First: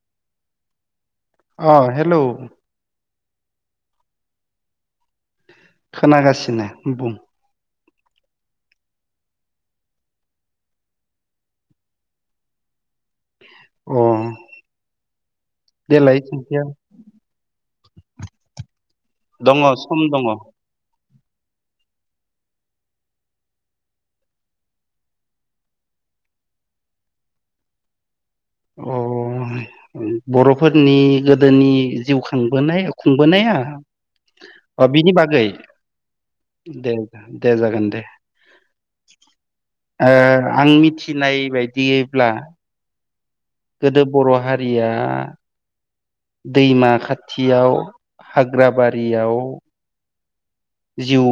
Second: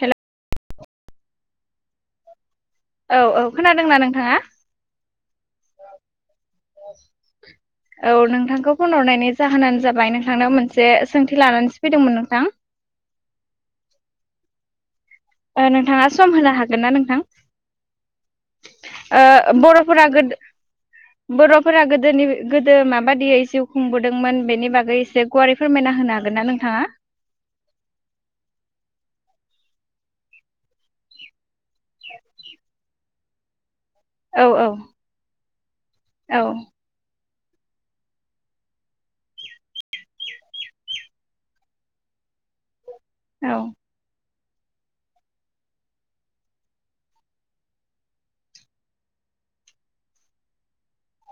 हेल'। अ हेल'। औ औ खोनादोंना नोंथाङा? खोनागासिनो बुं औ नोंथांखौ फन हरनायनि जाहोनानो जाबाय नोंथांनाव मोनसे सोंथि लानानैसो फैदोंमोन नोंथां [inaudible] अ ओ नोंथाङा देलाय सम होनो सोंथिया हागोन ना नोंथां? ओ दङ सम बर'फोरा दङ अ गोदो बर'फोरा गोदोनि गोदो माबादियै जिउ खुंबोदोंमोन बेनि बागै एसे गुवारै फोरमायना होनो हागोन नना नोंथाङा? अ औ। बर'फोरनि गोदोनि जिउ खांबोनाय खुंबोनाया औ औ अ बिनि बागै औ। दे दे जागोन दे। ओ आं मिथिनाय बायदियैब्ला औ गोदो बर' हारिया दैमा खाथियाव हाग्राबारियाव जिउ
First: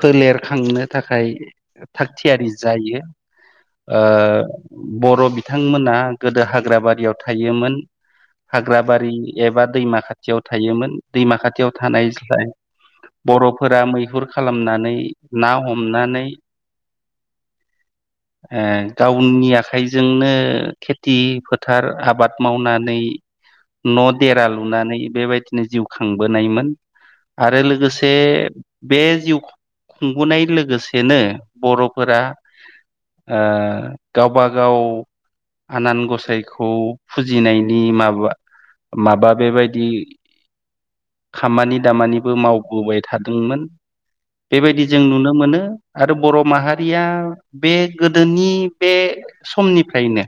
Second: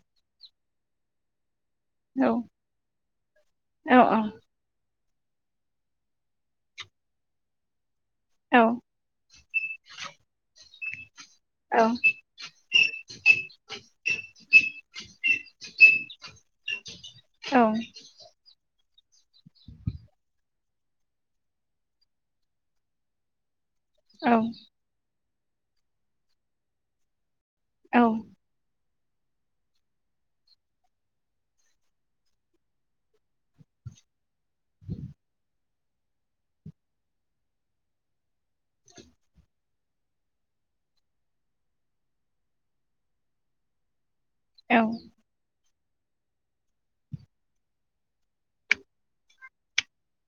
फोलेरखांनो थाखाय औ थागथियारि जायो ओ औ बर' बिथांमोना गोदो हाग्राबारियाव थायोमोन औ हाग्राबारि एबा दैमा खाथियाव थायोमोन दैमा खाथियाव औ थानायाय बर'फोरा मैहुर खालामनानै ना हमनानै ओ गावनि आखाइजोंनो खेथि फोथार आबाद मावनानै [inaudible] न' औ देरा लुनानै बेबायदिनो जिउ खांबोनायमोन। आरो औ लोगोसे बे जिउ खुंबोनाय लोगोसेनो बर'फोरा आ गावबा गाव आनान गसाइखौ फुजिनायनि माबुया माबा बेबायदि खामानि दामानिबो मावबोबाय थादोंमोन। औ बेबायदि जों नुनो मोनो। आरो बर' माहारिया बे गोदोनि बे समनिफ्रायनो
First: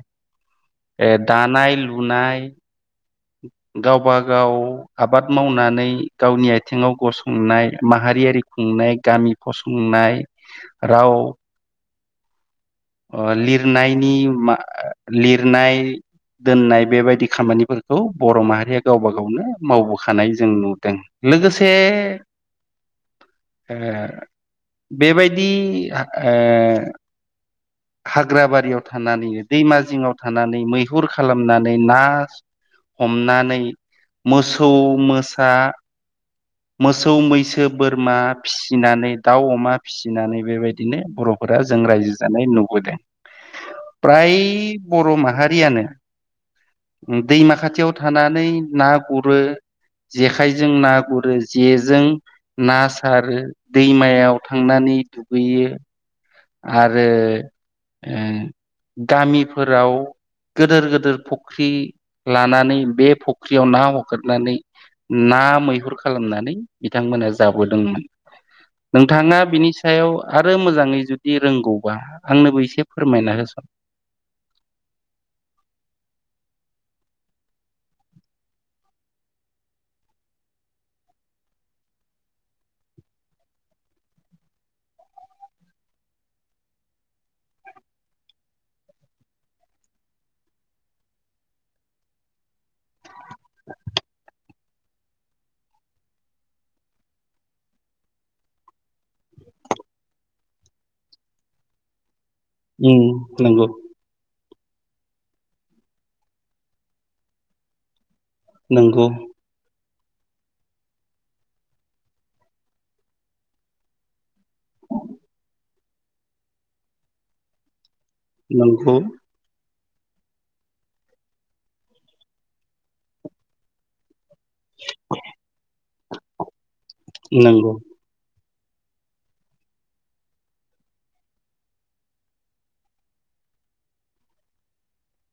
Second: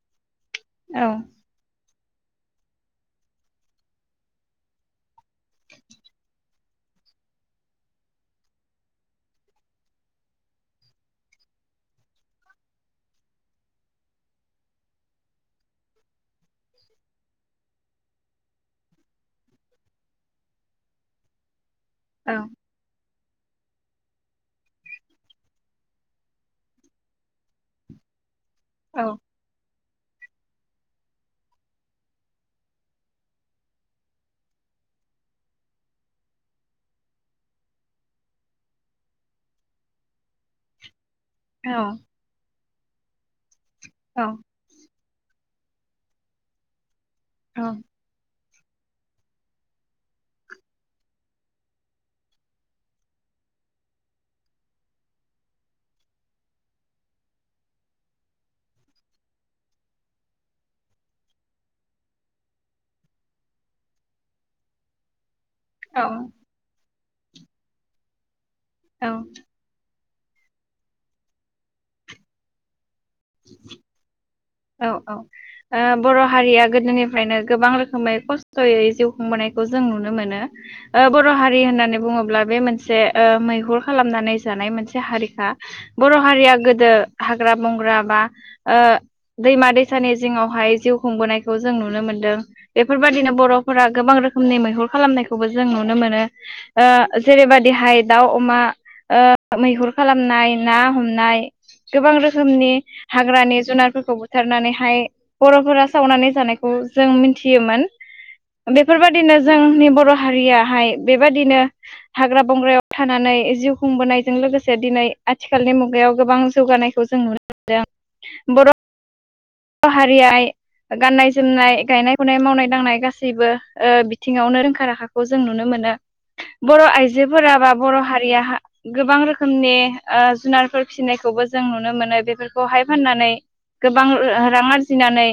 औ ए दानाय लुनाय गावबा गाव आबाद मावनानै गावनि आथिङाव गसंनाय माहाय रियारि खुंनाय गामि फसंनाय राव [inaudible] ओ लिरनायनि मा लिरनाय दोननाय बेबायदि खामानिफोर खौ बर' माहारिया गावबा गावनो मावबोखानाय जों नुदों लोगोसे से ए बेबायदि ए हाग्राबारियाव औ थानानैनो दैमा जिङाव थानानै मैहुर खालामनानै नास हमनानै मोसौ मोसा मोसौ मैसो बोरमा फिसिनानै दाउ अमा फिसिनानै बेबायदिनो बर'फोरा औ जों रायजो जानाय नुबोदों। फ्राय बर' माहारियानो औ दैमाखाथियाव थानानै ना गुरो जेखाइजों ना गुरो जेजों ना सारो दैमायाव थांनानि नै दुगैयो आरो ओ गामिफोराव गोदोर गोदोर फख्रि लानानै बे फख्रियाव ना हगाथनानै ना मैहुर औ खालामनानै बिथांमोना जाबोदोंमोन औ नोंथाङा बिनि सायाव आरो मोजाङै जुदि रोंगौबा आंनोबो एसे फोरमायना होसन ‌। औ औ ओ बर' हारिया गोदोनिफ्रायनो गोबां रोखोमै खस्थ'यै जिउ खुंबोनायखस जों नुनो मोनो ओ बर' हारि होननानै बुङोब्ला बे मोनसे ओ मैहुर खालामनानै जानाय मोनसे हारिखा बर' हारिया गोदो हाग्रा बंग्रा बा ओ दैमा दैसानि जिङावहाय जिउ खुंबोनायखौ जों नुनो मोनदों बेफोरबायदिनो बर'फोरा गोबां रोख खोमनि मैहुर खालामनायखौबो जों नुनो मोनो ओ जेरैबायदिहाय दाउ अमा ओ मैहुर खालामनाय ना हमनाय गोबां रो थोमनि उम हाग्रानि नंगौ जुनारफोरखौ बो थोरनानैहाय बर'फोरा सावनानै जानायखौ जों मिथियोमोन। नंगौ बेफोरबादिनो जोंनि बर' हारियाहाय बेबादिनो हाग्रा बंग्रायाव थानानै जिउ खुंबोनायजों लोगोसे दिनै आथिखालनि मुगायाव गोबां जौगानायखौ जों नुनो मोनदों। नोंख' हारिआय गाननाय जोमनाय गायनाय गुनाय मावनाय दांनाय गासैबो ओ थिङावनो रोंखा राखाखौ जों नुनो मोनो बर' आइजोफोरा बा नंगौ बर' हारिया हा गोबां रोखोमनि ओ जुनारफोर फिनायखौबो जों नुनो मोनो बेफोरखौहाय फाननानै गोबां ओ-हा-हा-रां आरजिनानै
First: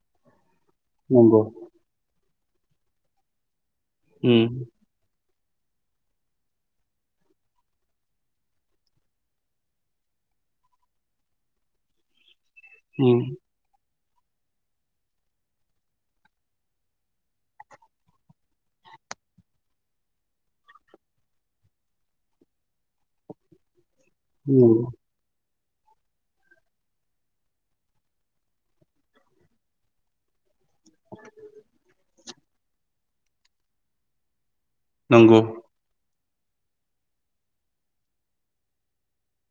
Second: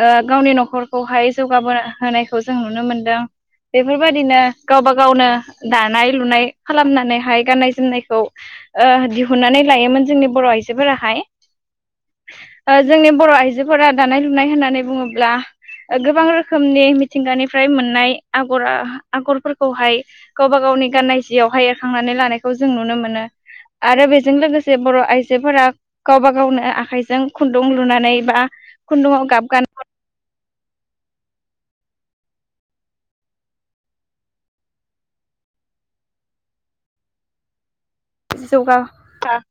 ओ गावनि न'खरखौहाय नंगौ जौगाबोनो होनाय खौ जों नुनो मोनदों बेफोरबायदिनो उम गावबा गावनो दानाय लुनाय खालामनानैहाय गाननाय जोमनायखौ ओ दिहुननानै लायोमोन जोंनि बर' आय इसिफोराहाय ओ जोंनि उम बर' आइ जोफोरा दानाय लुनाय होननानै बुङोब्ला गोबां रोखोमनि मिथिंगानिफ्राय मोननाय आगरा आगरफोरखौहाय गावबा गाव उननि गाननाय जियावहाय एरखांनानै लानायखौ जों नुनो मोनो। आरो बेजों लोगोसे बर' आइजोफोरा गावबा गावनो आखाइजों खुन्दुं लुनानै बा खुन्दुंआव गाब गान नंगौ। बिदि जौगा [unintelligible]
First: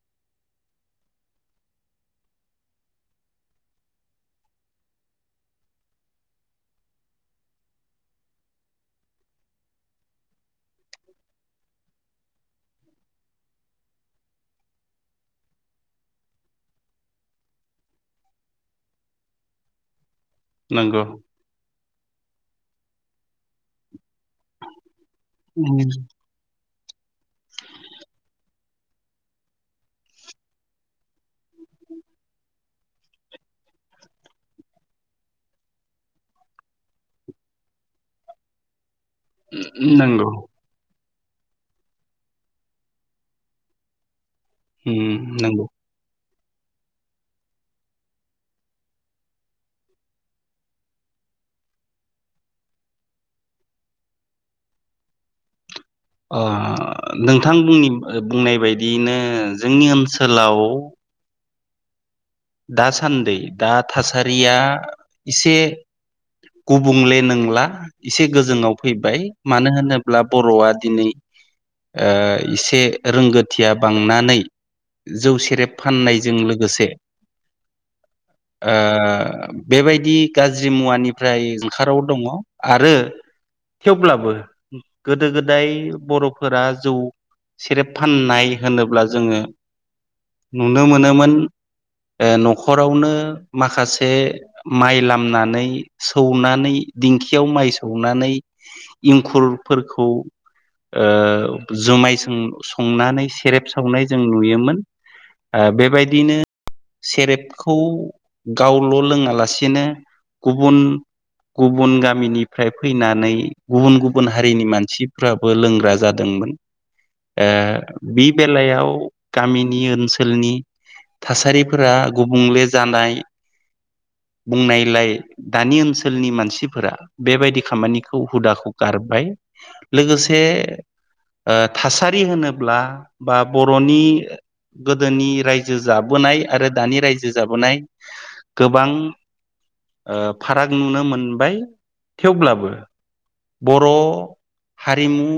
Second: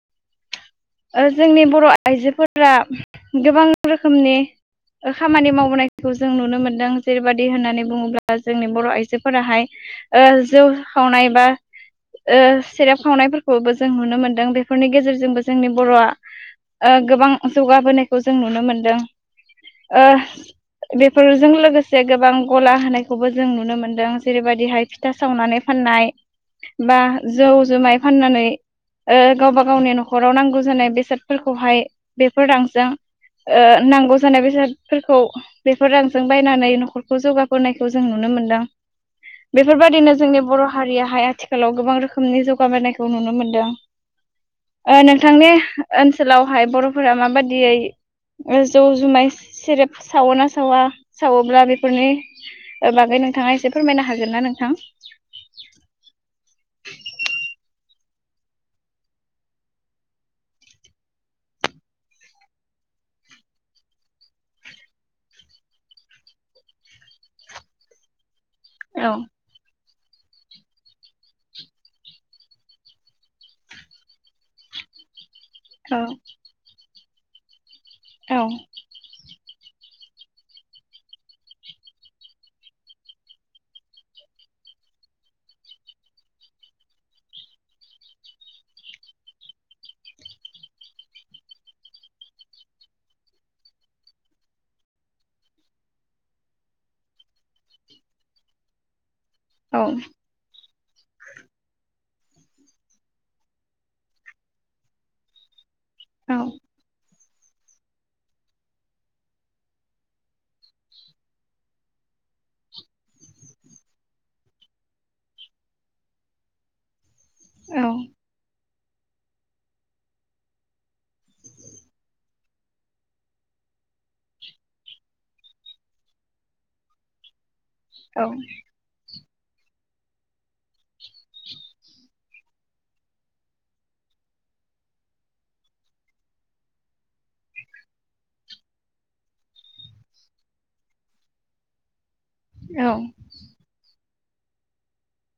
ओ जोंनि बर' आइजोफोरा गोबां रोखोमनि ओ खामानि मावबोनायखौ जों नुनो मोनदों जेरैबायदि होननानै बुङोब्ला जोंनि बर' आइजोफोराहाय ओ जौ खावनाय बा ओ सेरेब खावनायफोर खौबो जों नुनो मोनदों बेफोरनि गेजेरजोंबो जोंनि बर'आ ओ गोबां जौगाबोनायखौ जों नुनो मोनदों ओ नंगौ नंगौ बेफोरजों लोगोसे गोबां गला होनायखौबो जों नुनो मोनदों जेरैबायदिहाय फिथा सावनानै फाननाय बा जौ जुमाय फाननानै ओ गावबा गावनि न'खराव नांगौ जानाय बेसादफोरखौहाय बेफोर रांजों ओ नांगौ जानाय बेसादफोरखौ बेफोर रांजों बायनानै न'खरखौ जौगाबोनायखौ जों नुनो मोन्दों बेफोरबादिनो नंगौ जोंनि बर' हारियाहाय आथिखालाव गोबां रोखोमनि जौगाबोनाय खौ नुनो मोनदों ओ उम नोंथांनि नंगौ ओन सोलावहाय बर'फोरा माबायदियै ओ जौ जुमाय सेरेब सावोना सावा सावोब्ला बेफोरनि ओ बागै नोंथाङा एसे फोरमायनो हागोनना नोंथां? अह नोंथांनि ओ बुंनाय बायदियैनो जोंनि ओनसोलाव दासान्दै दा थासारिया इसे गुबुंले नोंला एसे गोजोंआव औ फैबाय मानो होनो ब्ला बर'आ दिनै ओ इसे रोंगोथिया बांनानै जौ से रेब औ फाननायजों लोगोसे औ ओ बेबायदि गाज्रि मुवानिफ्राय जानखाराव दङ आरो थेवब्लाबो गोदो गोदाय बर'फोरा जौ सेरेब फाननाय होनोब्ला जोङो नुनो मोनोमोन [inaudible] ओ न'खरावनो माखासे माइ लामनानै सौनानै दिं खियाव माइ सौनानै औ इंखुरफोरखौ ओ जुमाय सं-संनानै सेरेब सावनाय जों नुयोमोन। ओ औ बेबायदिनो सेरेबखौ गावल' लोङालासेनो गुबुन गुबुन गामिनिफ्राय फैनानै गुबुन गुबुन हारिनि मानसिफ्राबो लोंग्रा जादोंमोन। [inaudible] ओ बि बेलायाव गामिनि ओनसोलनि थासारिफोरा गुबुंले जानाय बुंनायलाय दानि ओनसोलनि मानसिफोरा बेबायदि खामानिखौ औ हुदाखौ गारबाय लोगोसे ओ थासारि होनोब्ला बा बर'नि गोदोनि रायजो जाबोनाय आरो दानि रायजो जाबोनाय गोबां ओ फाराग नुनो मोनबाय थेवब्लाबो बर' हारिमु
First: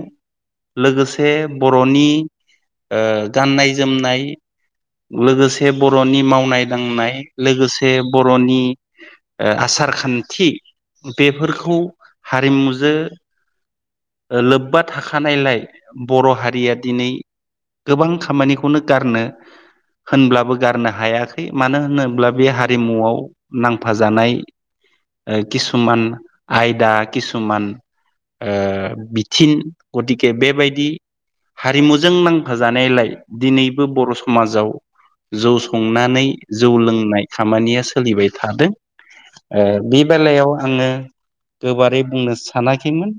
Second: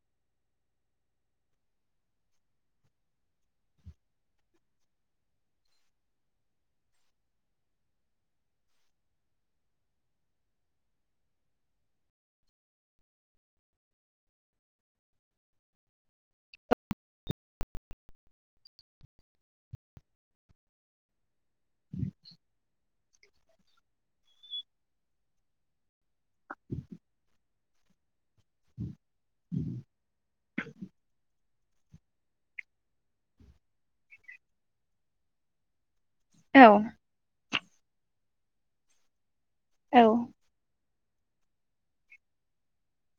लोगोसे बर'नि ओ गाननाय जोमनाय लोगोसे बर'नि मावनाय दांनाय लोगोसे बर'नि ओ आसार खान्थि बेफोरखौ हारिमुजो ओ लोब्बा थाखानायलाय बर' हारिया दिनै गोबां खामानिखौनो गारनो होनब्लाबो गारनो हायाखै मानो होनोब्ला बे हारिमुआव नांफाजानाय ओ किसुमान आयदा किसुमान ओ बिथिं गतिके बेबायदि हारिमुजों नांफाजानायलाय दिनैबो बर' समाजाव जौ संनानै औ जौ लोंनाय खामानिया सोलिबाय थादों ओ बे बेलायाव आङो गोबारै बुंनो सानाखैमोन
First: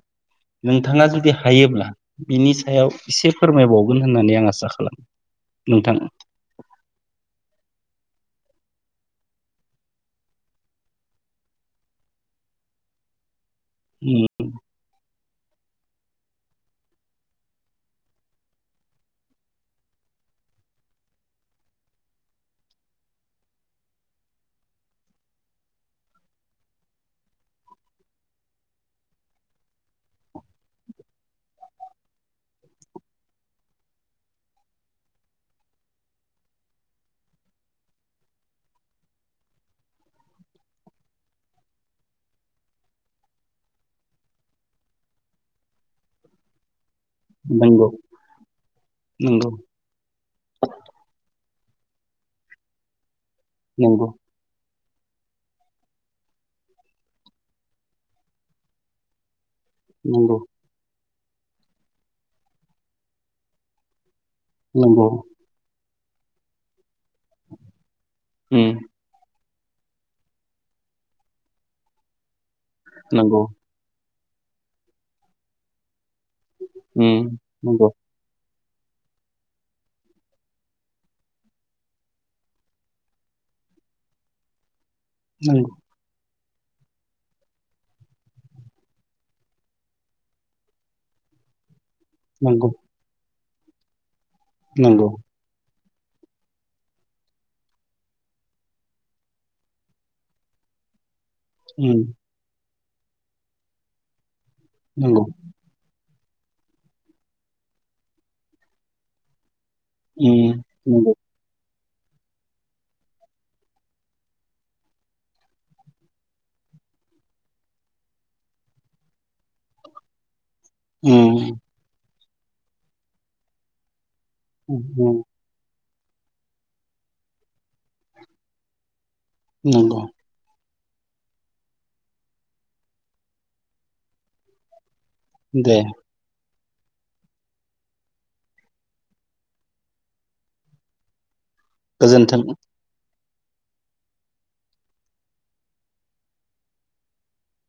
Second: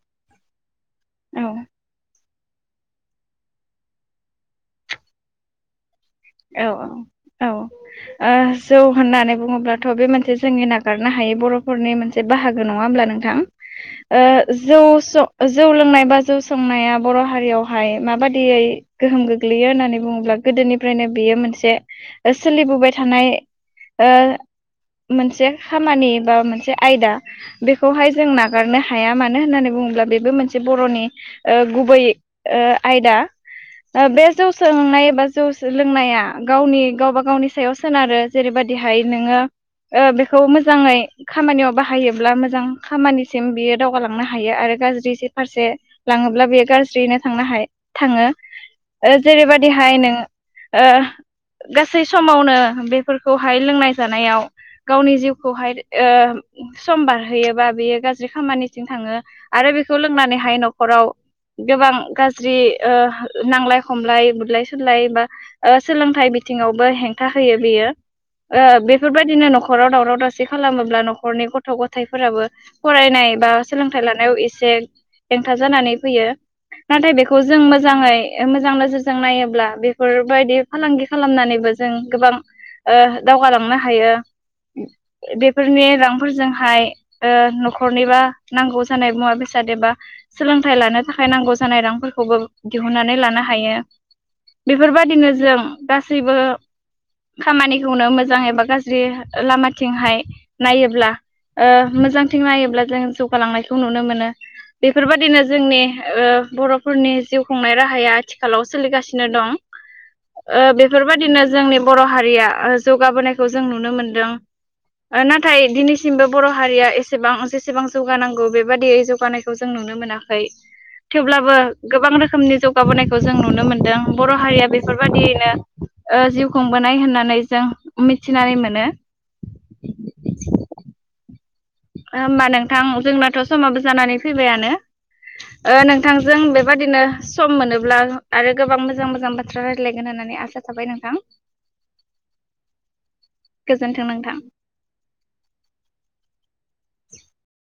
नोंथाङा जुदि हायोब्ला बिनि सायाव एसे फोरमायबावगोन होननानै आं आसा खालामो नोंथां। औ औ औ ओ जौ होननानै बुङोब्लाथ' बे मोनसे जोंनि नागारनो हायै बर'फोरनि मोनसे बाहागो नङा होमब्ला ओ नोंथां ओ उम जौ स' जौ लोंनाय बा जौ संनाया बर' हारियावहाय माबादियै गोहोम गोग्लैयो होननानै बुङोब्ला गोदोनि फ्रायनो बियो मोनसे ओ सोलिबोबाय थानाय ओ मोनसे खामानि बा मोनसे आयदा बेखौहाय जों नागारनो हाया मानो होननानै बुङोब्ला बेबो मोनसे बर'नि ओ गुबै ओ आयदा ओ बे जौ सोंनाय एबा जौ लोंनाया गावनि गावबा गावनि सायाव सोनारो जेरैबायदिहाय नोङो ओ बेखौ मोजाङै खामानियाव बाहायोब्ला मोजां खामानिसिम बियो दावगालांनो हायो आरो गाज्रि फारसे लाङोब्ला बे गाज्रि ज्रि थांनो हा नंगौ थाङो नंगौ जेरैबायदिहाय नों ओ गासै समावनो बेफोरखौहाय लोंनाय नंगौ जानायाव गावनि जिउखौहाय ओ सम बारहोयोबा बेयो गाज्रि खामानिसिम थाङो आरो बेखौ नंगौ लोंनानैहाय न'खराव गोबां गाज्रि ओ नांलाय खमलाय बुलाय नंगौ सुलाय बा सोलोंथाइ बिथिङावबो हेंथा होयो बियो ओ उम बेफोरबायदिनो न'खर न'खराव दावसि खालामोब्ला न'खरनि गथ' गथायफोराबो फरायनाय नंगौ बा सोलोंथाइ लानाय नायाव एसे हेंथा जानानै फैयो नाथाय उम बेखौ जों नंगौ मोजाङै मोजां नोजोरजों नायोब्ला बे बेफोरबायदि फालांगि खालामनानैबो जों गोबां ओ दावगालांनो हायो। नंगौ बेफोरनि रांफोरजों थाखाय ओ न'खरनिबा नांगौ जानाय मुवा बेसाद एबा सोलोंथाइ लानो थाखाय नांगौ जानाय रां फोरखौबो नंगौ दिहुननानै लानो हायो नंगौ बेफोरबायदिनो जों गासैबो खामानिखौनो मोजां एबा गाज्रि लामाथिंहाय नायोब्ला ओ उम मोजांथिं नायोब्ला जों जौगालांनायखौ नुनो मोनो नंगौ बेफोरबायदिनो जोंनि ओ बर'फोरनि जिउ खुंनाय राहाया आथिखालाव सोलिगासिनो दं। ओ उम नंगौ बेफोरबायदिनो जोंनि बर' हारिया जौगाबोनायखौ जों नुनो मोनदों नाथाय दिनैसिमबो बर' हारिया एसेबां जेसेबां जौगानांगौ बेबाददियै जौगानायखौ जों नु नो मोनाखै थेवब्लाबो उम गोबां रोखोमनि जौगाबोनायखौ जों नुनो मोनदों बर' हारिया उम बेफोरबायदियैनो ओ जिउ खुंबोनाय होननानै जों मिथिनानै मोनो नंगौ [inaudible] होमबा नोंथां जोंनाथ' समाबो जानानै फैबायानो दे ओ नोंथांजों बे बेबादिनो सम मोनोब्ला आरो गोबां मोजां मोजां बाथ्रा रायज्लायगोन होननानै आसा थाबाय नोंथां गोजोन्थों गोजोन्थों नोंथां